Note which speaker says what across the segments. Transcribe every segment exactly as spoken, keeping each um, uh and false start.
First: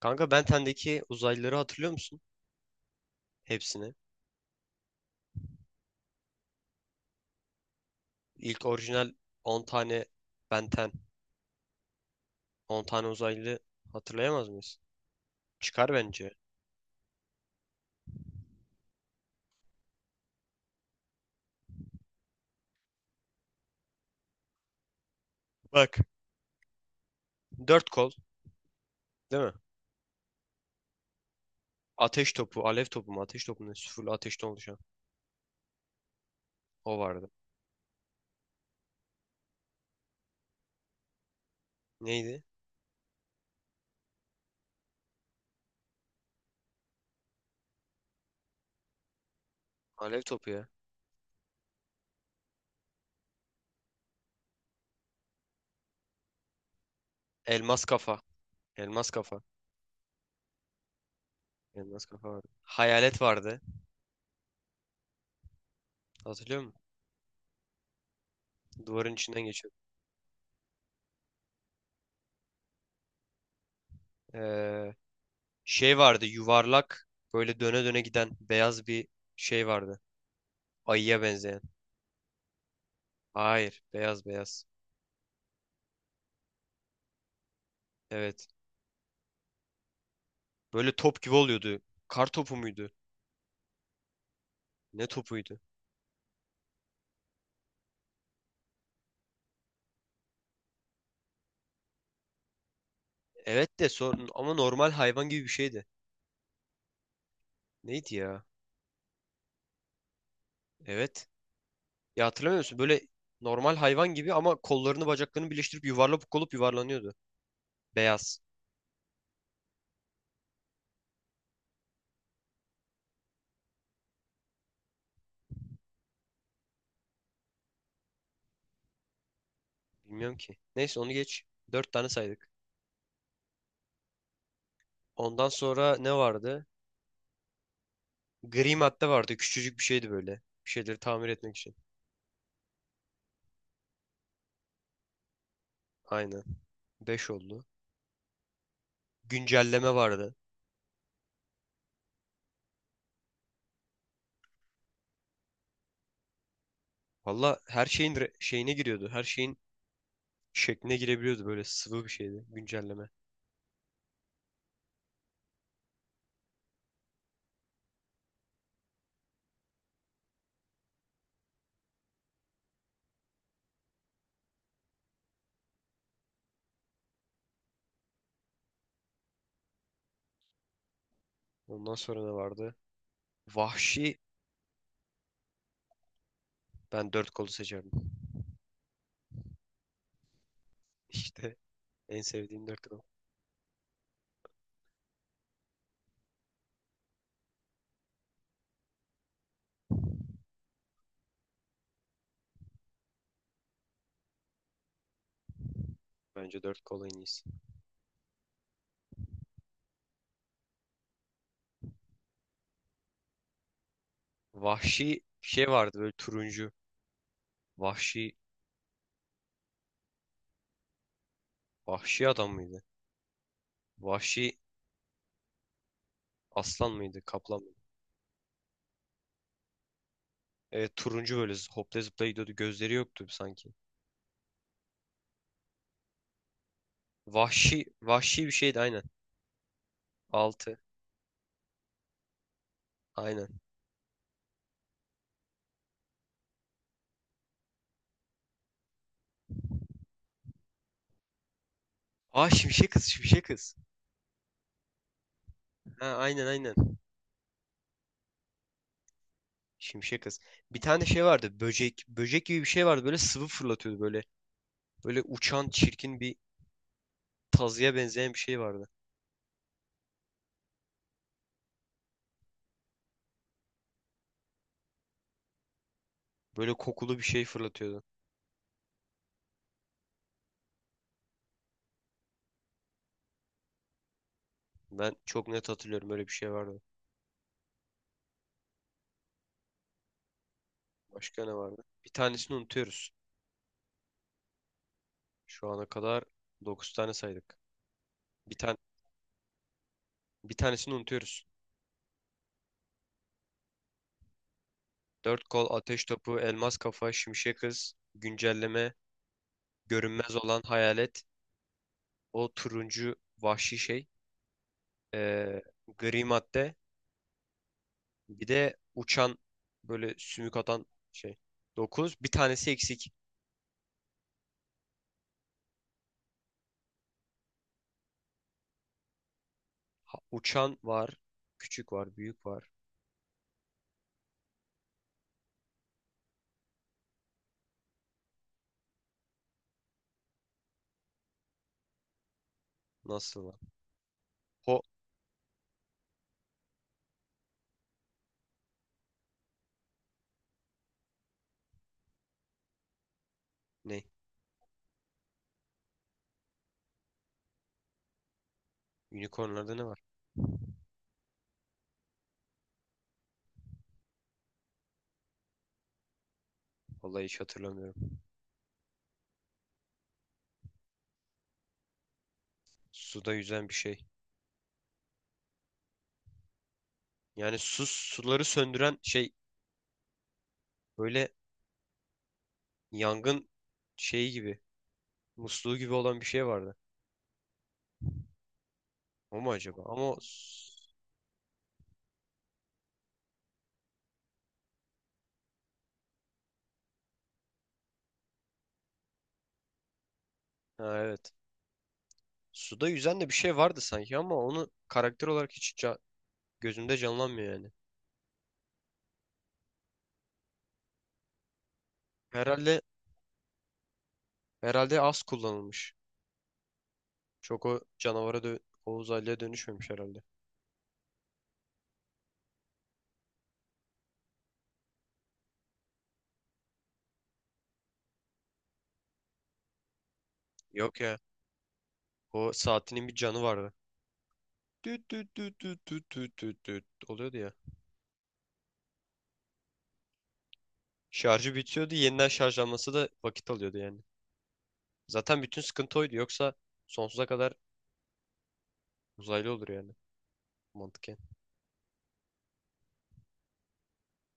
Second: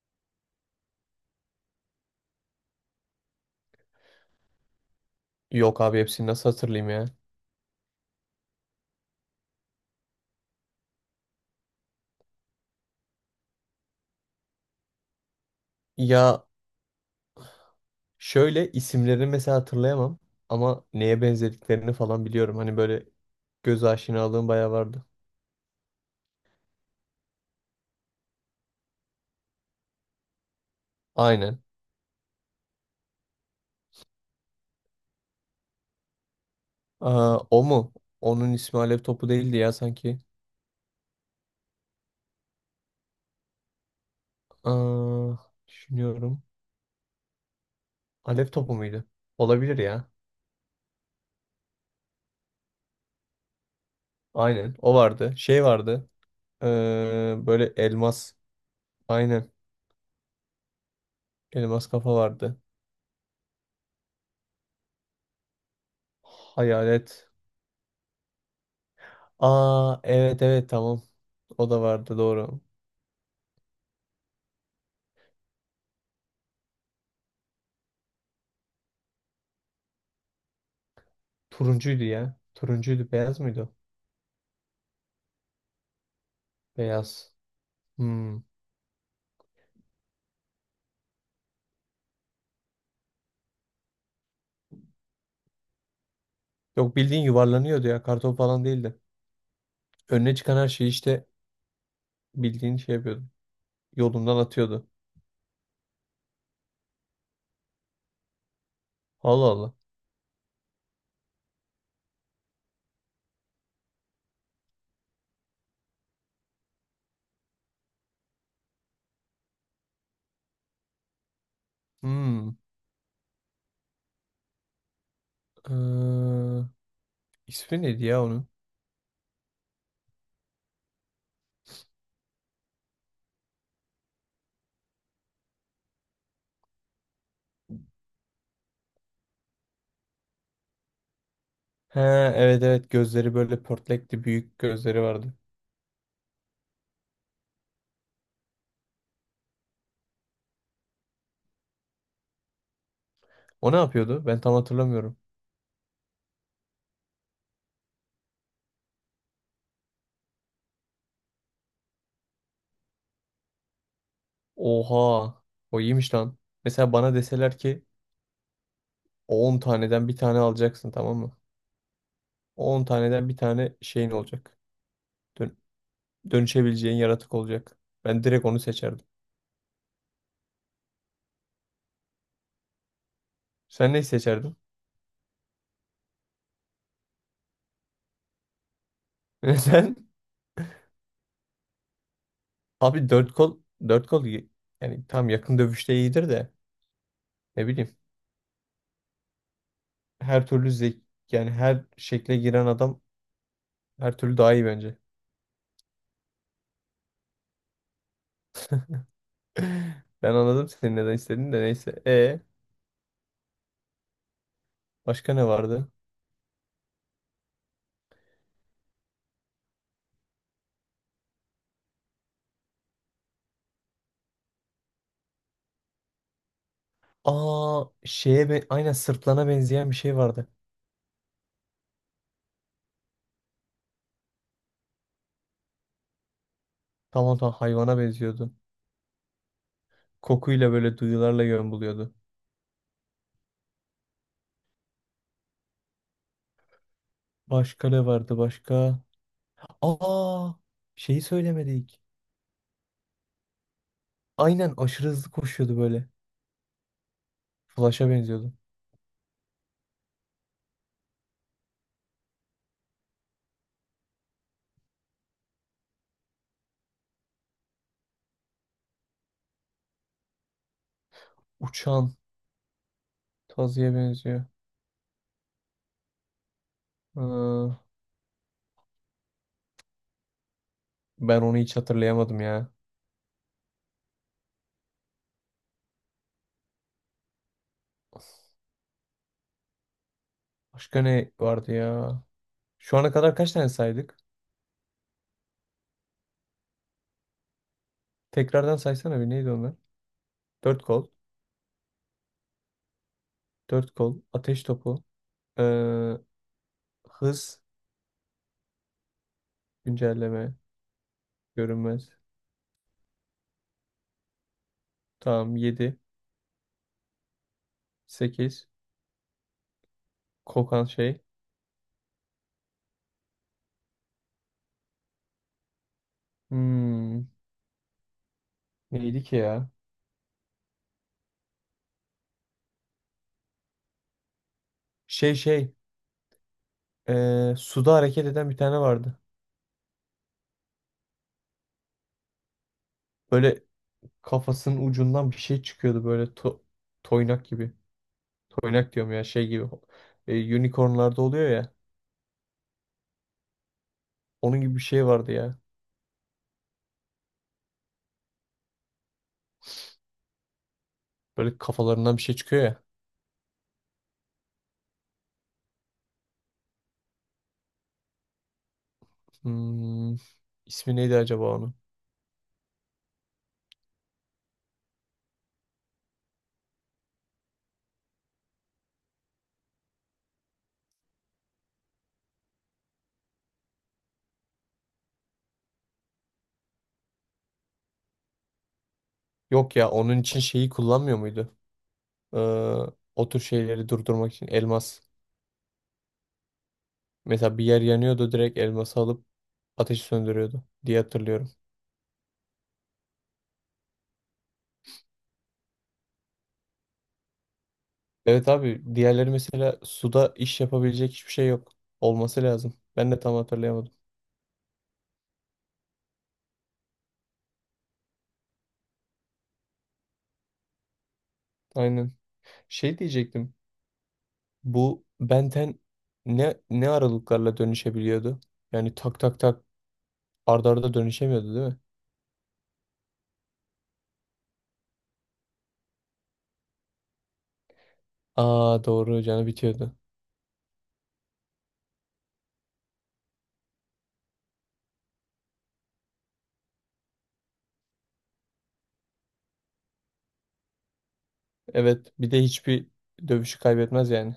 Speaker 1: Kanka Benten'deki uzaylıları hatırlıyor musun? Hepsini.
Speaker 2: Yok abi hepsini nasıl hatırlayayım ya?
Speaker 1: İlk orijinal on tane Benten, on tane uzaylı hatırlayamaz mıyız? Çıkar bence.
Speaker 2: Ya şöyle isimlerini mesela hatırlayamam ama neye benzediklerini falan biliyorum. Hani böyle göz aşinalığım bayağı vardı.
Speaker 1: Bak. Dört kol, değil mi?
Speaker 2: Aynen.
Speaker 1: Ateş topu, alev topu mu? Ateş topu mu? Sıfırlı ateşten oluşan. O vardı.
Speaker 2: Aa, o mu? Onun ismi Alev Topu değildi ya sanki.
Speaker 1: Neydi?
Speaker 2: Aa, düşünüyorum. Alev Topu muydu? Olabilir ya.
Speaker 1: Alev topu ya.
Speaker 2: Aynen. O vardı. Şey vardı. Ee, böyle
Speaker 1: Elmas kafa.
Speaker 2: elmas.
Speaker 1: Elmas kafa.
Speaker 2: Aynen. Elmas
Speaker 1: Elmas
Speaker 2: kafa
Speaker 1: kafa vardı.
Speaker 2: vardı.
Speaker 1: Hayalet vardı. Hatırlıyor musun?
Speaker 2: Hayalet.
Speaker 1: Duvarın içinden geçiyor.
Speaker 2: Aa, evet evet, tamam. O da vardı, doğru.
Speaker 1: Ee, Şey vardı. Yuvarlak, böyle döne döne giden beyaz bir şey vardı. Ayıya benzeyen.
Speaker 2: Turuncuydu ya. Turuncuydu. Beyaz mıydı? o?
Speaker 1: Hayır. Beyaz beyaz.
Speaker 2: Beyaz. Hmm.
Speaker 1: Evet. Böyle top gibi oluyordu. Kar topu muydu? Ne topuydu?
Speaker 2: Yok, bildiğin yuvarlanıyordu ya. Karton falan değildi. Önüne çıkan her şeyi işte bildiğin şey yapıyordu.
Speaker 1: Evet de sor,
Speaker 2: Yolundan
Speaker 1: ama
Speaker 2: atıyordu.
Speaker 1: normal hayvan gibi bir şeydi. Neydi ya?
Speaker 2: Allah Allah.
Speaker 1: Evet. Ya hatırlamıyor musun? Böyle normal hayvan gibi, ama kollarını bacaklarını birleştirip yuvarlak olup yuvarlanıyordu. Beyaz.
Speaker 2: Hmm. Ee, ismi neydi ya onun?
Speaker 1: Bilmiyorum ki. Neyse, onu geç. Dört tane saydık. Ondan sonra ne vardı? Gri madde vardı. Küçücük bir şeydi böyle. Bir şeyleri tamir etmek için.
Speaker 2: He, evet evet, gözleri böyle pörtlekti. Büyük gözleri vardı.
Speaker 1: Aynen. Beş oldu. Güncelleme vardı.
Speaker 2: O ne yapıyordu? Ben tam hatırlamıyorum.
Speaker 1: Valla her şeyin re- şeyine giriyordu. Her şeyin şekline girebiliyordu, böyle sıvı bir şeydi güncelleme.
Speaker 2: Oha. O iyiymiş lan. Mesela bana deseler ki on taneden bir tane alacaksın, tamam mı? on taneden bir tane şeyin olacak. Dön- Dönüşebileceğin yaratık olacak. Ben direkt onu seçerdim.
Speaker 1: Ondan sonra ne vardı?
Speaker 2: Sen neyi
Speaker 1: Vahşi
Speaker 2: seçerdin?
Speaker 1: Ben dört kolu seçerdim.
Speaker 2: Sen,
Speaker 1: İşte en sevdiğim dört kol.
Speaker 2: abi dört kol, dört kol iyi. Yani tam yakın dövüşte iyidir de, ne bileyim, her türlü zek yani, her şekle giren adam her türlü daha iyi bence.
Speaker 1: Bence dört kol en iyisi.
Speaker 2: Ben anladım senin neden istediğini de, neyse. E
Speaker 1: Vahşi
Speaker 2: başka ne
Speaker 1: bir şey
Speaker 2: vardı?
Speaker 1: vardı, böyle turuncu. Vahşi vahşi adam mıydı? Vahşi aslan mıydı? Kaplan mıydı?
Speaker 2: Aa, şeye be, aynen, sırtlana benzeyen bir şey vardı.
Speaker 1: Evet, turuncu, böyle z- hopla zıpla gidiyordu. Gözleri yoktu sanki.
Speaker 2: Tamam tamam,
Speaker 1: Vahşi
Speaker 2: hayvana
Speaker 1: vahşi bir
Speaker 2: benziyordu.
Speaker 1: şeydi aynen.
Speaker 2: Kokuyla,
Speaker 1: Altı.
Speaker 2: böyle duyularla yön buluyordu.
Speaker 1: Aynen.
Speaker 2: Başka ne vardı başka? Aa, şeyi söylemedik.
Speaker 1: Aa, şimşek kız, şimşek kız.
Speaker 2: Aynen, aşırı hızlı koşuyordu böyle.
Speaker 1: Ha, aynen aynen.
Speaker 2: Flash'a benziyordu.
Speaker 1: Şimşek kız. Bir tane şey vardı. Böcek. Böcek gibi bir şey vardı. Böyle sıvı fırlatıyordu böyle. Böyle uçan çirkin bir tazıya benzeyen bir şey vardı.
Speaker 2: Uçan Tazi'ye benziyor.
Speaker 1: Böyle kokulu bir şey
Speaker 2: Aa,
Speaker 1: fırlatıyordu.
Speaker 2: ben onu hiç hatırlayamadım ya.
Speaker 1: Ben çok net hatırlıyorum. Öyle bir şey vardı.
Speaker 2: Başka ne
Speaker 1: Başka ne
Speaker 2: vardı
Speaker 1: vardı? Bir
Speaker 2: ya?
Speaker 1: tanesini
Speaker 2: Şu ana
Speaker 1: unutuyoruz.
Speaker 2: kadar kaç tane saydık?
Speaker 1: Şu ana kadar dokuz tane saydık. Bir
Speaker 2: Tekrardan
Speaker 1: tane
Speaker 2: saysana bir, neydi onlar?
Speaker 1: Bir
Speaker 2: Dört
Speaker 1: tanesini
Speaker 2: kol,
Speaker 1: unutuyoruz.
Speaker 2: dört kol, ateş topu,
Speaker 1: Dört kol, ateş
Speaker 2: ee,
Speaker 1: topu, elmas kafa, şimşek
Speaker 2: hız,
Speaker 1: kız, güncelleme, görünmez
Speaker 2: güncelleme,
Speaker 1: olan hayalet,
Speaker 2: görünmez.
Speaker 1: o turuncu vahşi şey,
Speaker 2: Tamam,
Speaker 1: ee,
Speaker 2: yedi,
Speaker 1: gri madde, bir
Speaker 2: sekiz.
Speaker 1: de uçan böyle sümük
Speaker 2: Kokan
Speaker 1: atan
Speaker 2: şey.
Speaker 1: şey. Dokuz. Bir tanesi eksik.
Speaker 2: Hmm, neydi ki ya?
Speaker 1: Ha- Uçan var. Küçük var. Büyük var.
Speaker 2: Şey şey, ee, suda hareket eden bir tane vardı.
Speaker 1: Nasıl var?
Speaker 2: Böyle
Speaker 1: Ho,
Speaker 2: kafasının ucundan bir şey çıkıyordu, böyle to- toynak gibi. Toynak diyorum ya, şey gibi. E, unicornlarda oluyor ya.
Speaker 1: ne?
Speaker 2: Onun gibi bir şey vardı ya.
Speaker 1: Unicornlarda ne var?
Speaker 2: Böyle kafalarından bir şey çıkıyor ya.
Speaker 1: Vallahi hiç hatırlamıyorum.
Speaker 2: Hmm, ismi neydi acaba onun?
Speaker 1: Suda yüzen bir şey. Yani su suları söndüren şey, böyle yangın şeyi gibi. Musluğu gibi olan bir şey vardı. O mu
Speaker 2: Yok
Speaker 1: acaba?
Speaker 2: ya,
Speaker 1: Ama o.
Speaker 2: onun için şeyi
Speaker 1: s-
Speaker 2: kullanmıyor muydu? Ee, O tür şeyleri durdurmak için elmas. Mesela bir yer yanıyordu, direkt elması alıp ateşi söndürüyordu
Speaker 1: Ha,
Speaker 2: diye
Speaker 1: evet.
Speaker 2: hatırlıyorum.
Speaker 1: Suda yüzen de bir şey vardı sanki, ama onu karakter olarak hiç ca- gözümde canlanmıyor yani.
Speaker 2: Evet abi, diğerleri mesela suda iş yapabilecek hiçbir şey yok. Olması lazım.
Speaker 1: Herhalde
Speaker 2: Ben de tam hatırlayamadım.
Speaker 1: herhalde az kullanılmış. Çok o canavara dö o uzaylıya dönüşmemiş herhalde.
Speaker 2: Aynen. Şey diyecektim. Bu Benten ne ne aralıklarla dönüşebiliyordu? Yani tak tak tak, arda arda
Speaker 1: Yok ya.
Speaker 2: dönüşemiyordu, değil mi?
Speaker 1: O saatinin bir canı vardı. Düt düt düt düt düt düt düt düt oluyordu ya.
Speaker 2: Aa doğru, canı bitiyordu.
Speaker 1: Şarjı bitiyordu. Yeniden şarjlanması da vakit alıyordu yani. Zaten bütün sıkıntı oydu. Yoksa sonsuza kadar uzaylı olur yani. Mantıken.
Speaker 2: Evet, bir de hiçbir dövüşü kaybetmez yani.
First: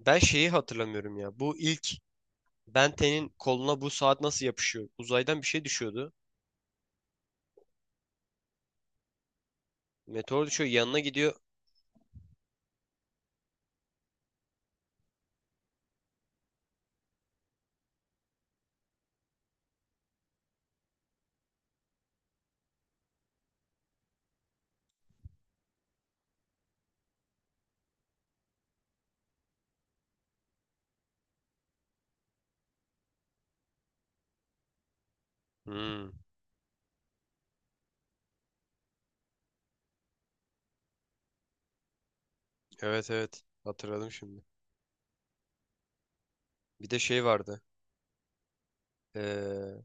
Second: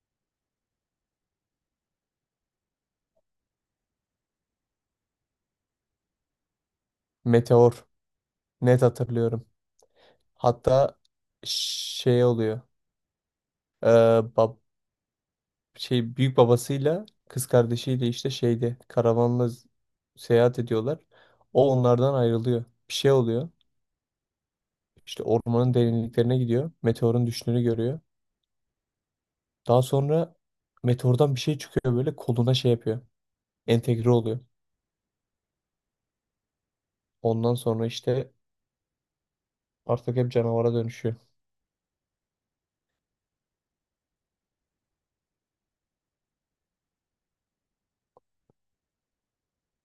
Speaker 1: Ben şeyi hatırlamıyorum ya. Bu ilk Benten'in koluna bu saat nasıl yapışıyor? Uzaydan bir şey düşüyordu.
Speaker 2: Meteor. Net hatırlıyorum.
Speaker 1: Meteor düşüyor. Yanına
Speaker 2: Hatta
Speaker 1: gidiyor.
Speaker 2: şey oluyor. Ee, bab şey büyük babasıyla kız kardeşiyle işte şeyde karavanla z- seyahat ediyorlar. O onlardan ayrılıyor. Bir şey oluyor. İşte ormanın derinliklerine gidiyor. Meteorun düştüğünü görüyor. Daha sonra meteordan bir şey çıkıyor, böyle koluna şey yapıyor. Entegre oluyor.
Speaker 1: Hmm,
Speaker 2: Ondan sonra işte artık hep canavara dönüşüyor.
Speaker 1: evet, evet. Hatırladım şimdi. Bir de şey vardı. Ee,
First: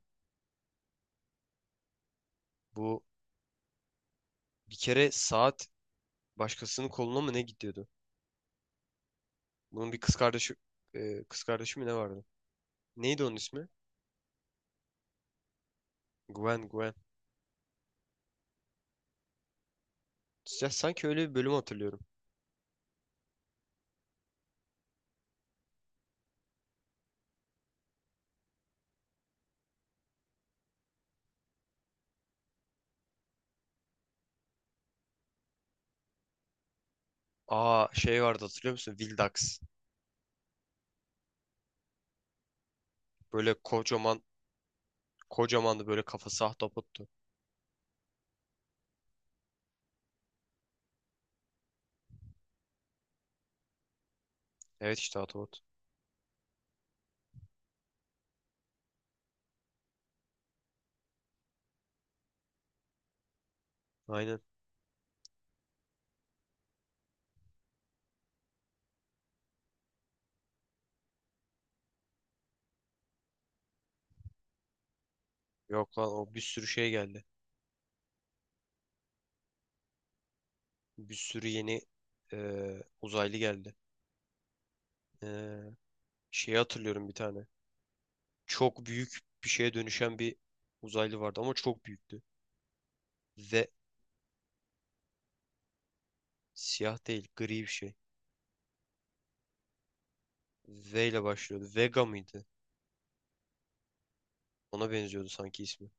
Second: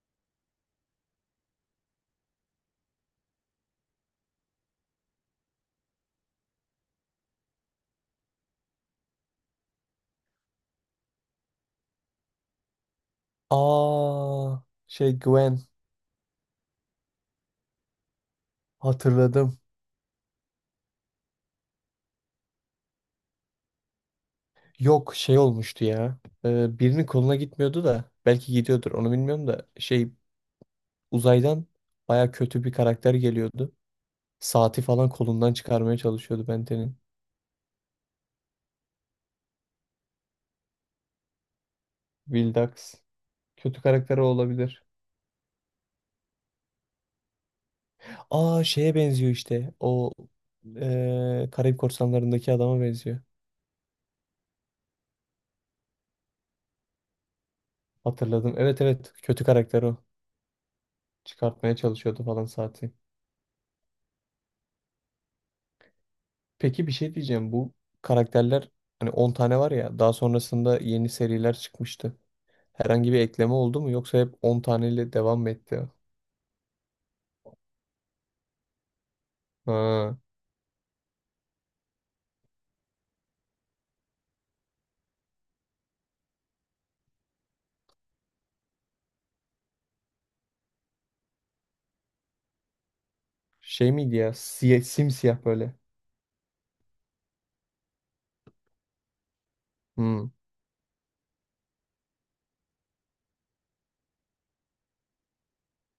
Speaker 1: Bu bir kere saat başkasının koluna mı ne gidiyordu? Bunun bir kız kardeşi e, kız kardeşi mi ne vardı? Neydi onun ismi?
Speaker 2: Aa, şey, Gwen,
Speaker 1: Gwen, Gwen.
Speaker 2: hatırladım.
Speaker 1: Ya sanki öyle bir bölüm hatırlıyorum.
Speaker 2: Yok, şey olmuştu ya. Ee, birinin koluna gitmiyordu da, belki gidiyordur onu bilmiyorum da, şey, uzaydan baya kötü bir karakter geliyordu. Saati falan kolundan çıkarmaya çalışıyordu Benten'in.
Speaker 1: Aa, şey vardı, hatırlıyor musun? Vildax.
Speaker 2: Vildax.
Speaker 1: Böyle
Speaker 2: Kötü karakter
Speaker 1: kocaman
Speaker 2: olabilir.
Speaker 1: kocamandı, böyle kafası ahtapottu.
Speaker 2: Aa, şeye benziyor işte. O, eee Karayip Korsanları'ndaki adama benziyor.
Speaker 1: Evet, işte ahtapot.
Speaker 2: Hatırladım. Evet evet. Kötü karakter o. Çıkartmaya çalışıyordu falan saati.
Speaker 1: Aynen.
Speaker 2: Peki bir şey diyeceğim. Bu karakterler hani on tane var ya. Daha sonrasında yeni seriler çıkmıştı. Herhangi bir ekleme oldu mu? Yoksa hep on taneyle devam mı etti?
Speaker 1: Yok lan, o bir sürü şey geldi.
Speaker 2: Ha.
Speaker 1: Bir sürü yeni e, uzaylı geldi. E, Şeyi hatırlıyorum, bir tane. Çok büyük bir şeye dönüşen bir uzaylı vardı, ama çok büyüktü. Ve
Speaker 2: Şey miydi ya? Siyah, simsiyah böyle.
Speaker 1: Siyah değil, gri bir şey.
Speaker 2: Hmm.
Speaker 1: V ile başlıyordu. Vega mıydı? Ona benziyordu sanki ismi.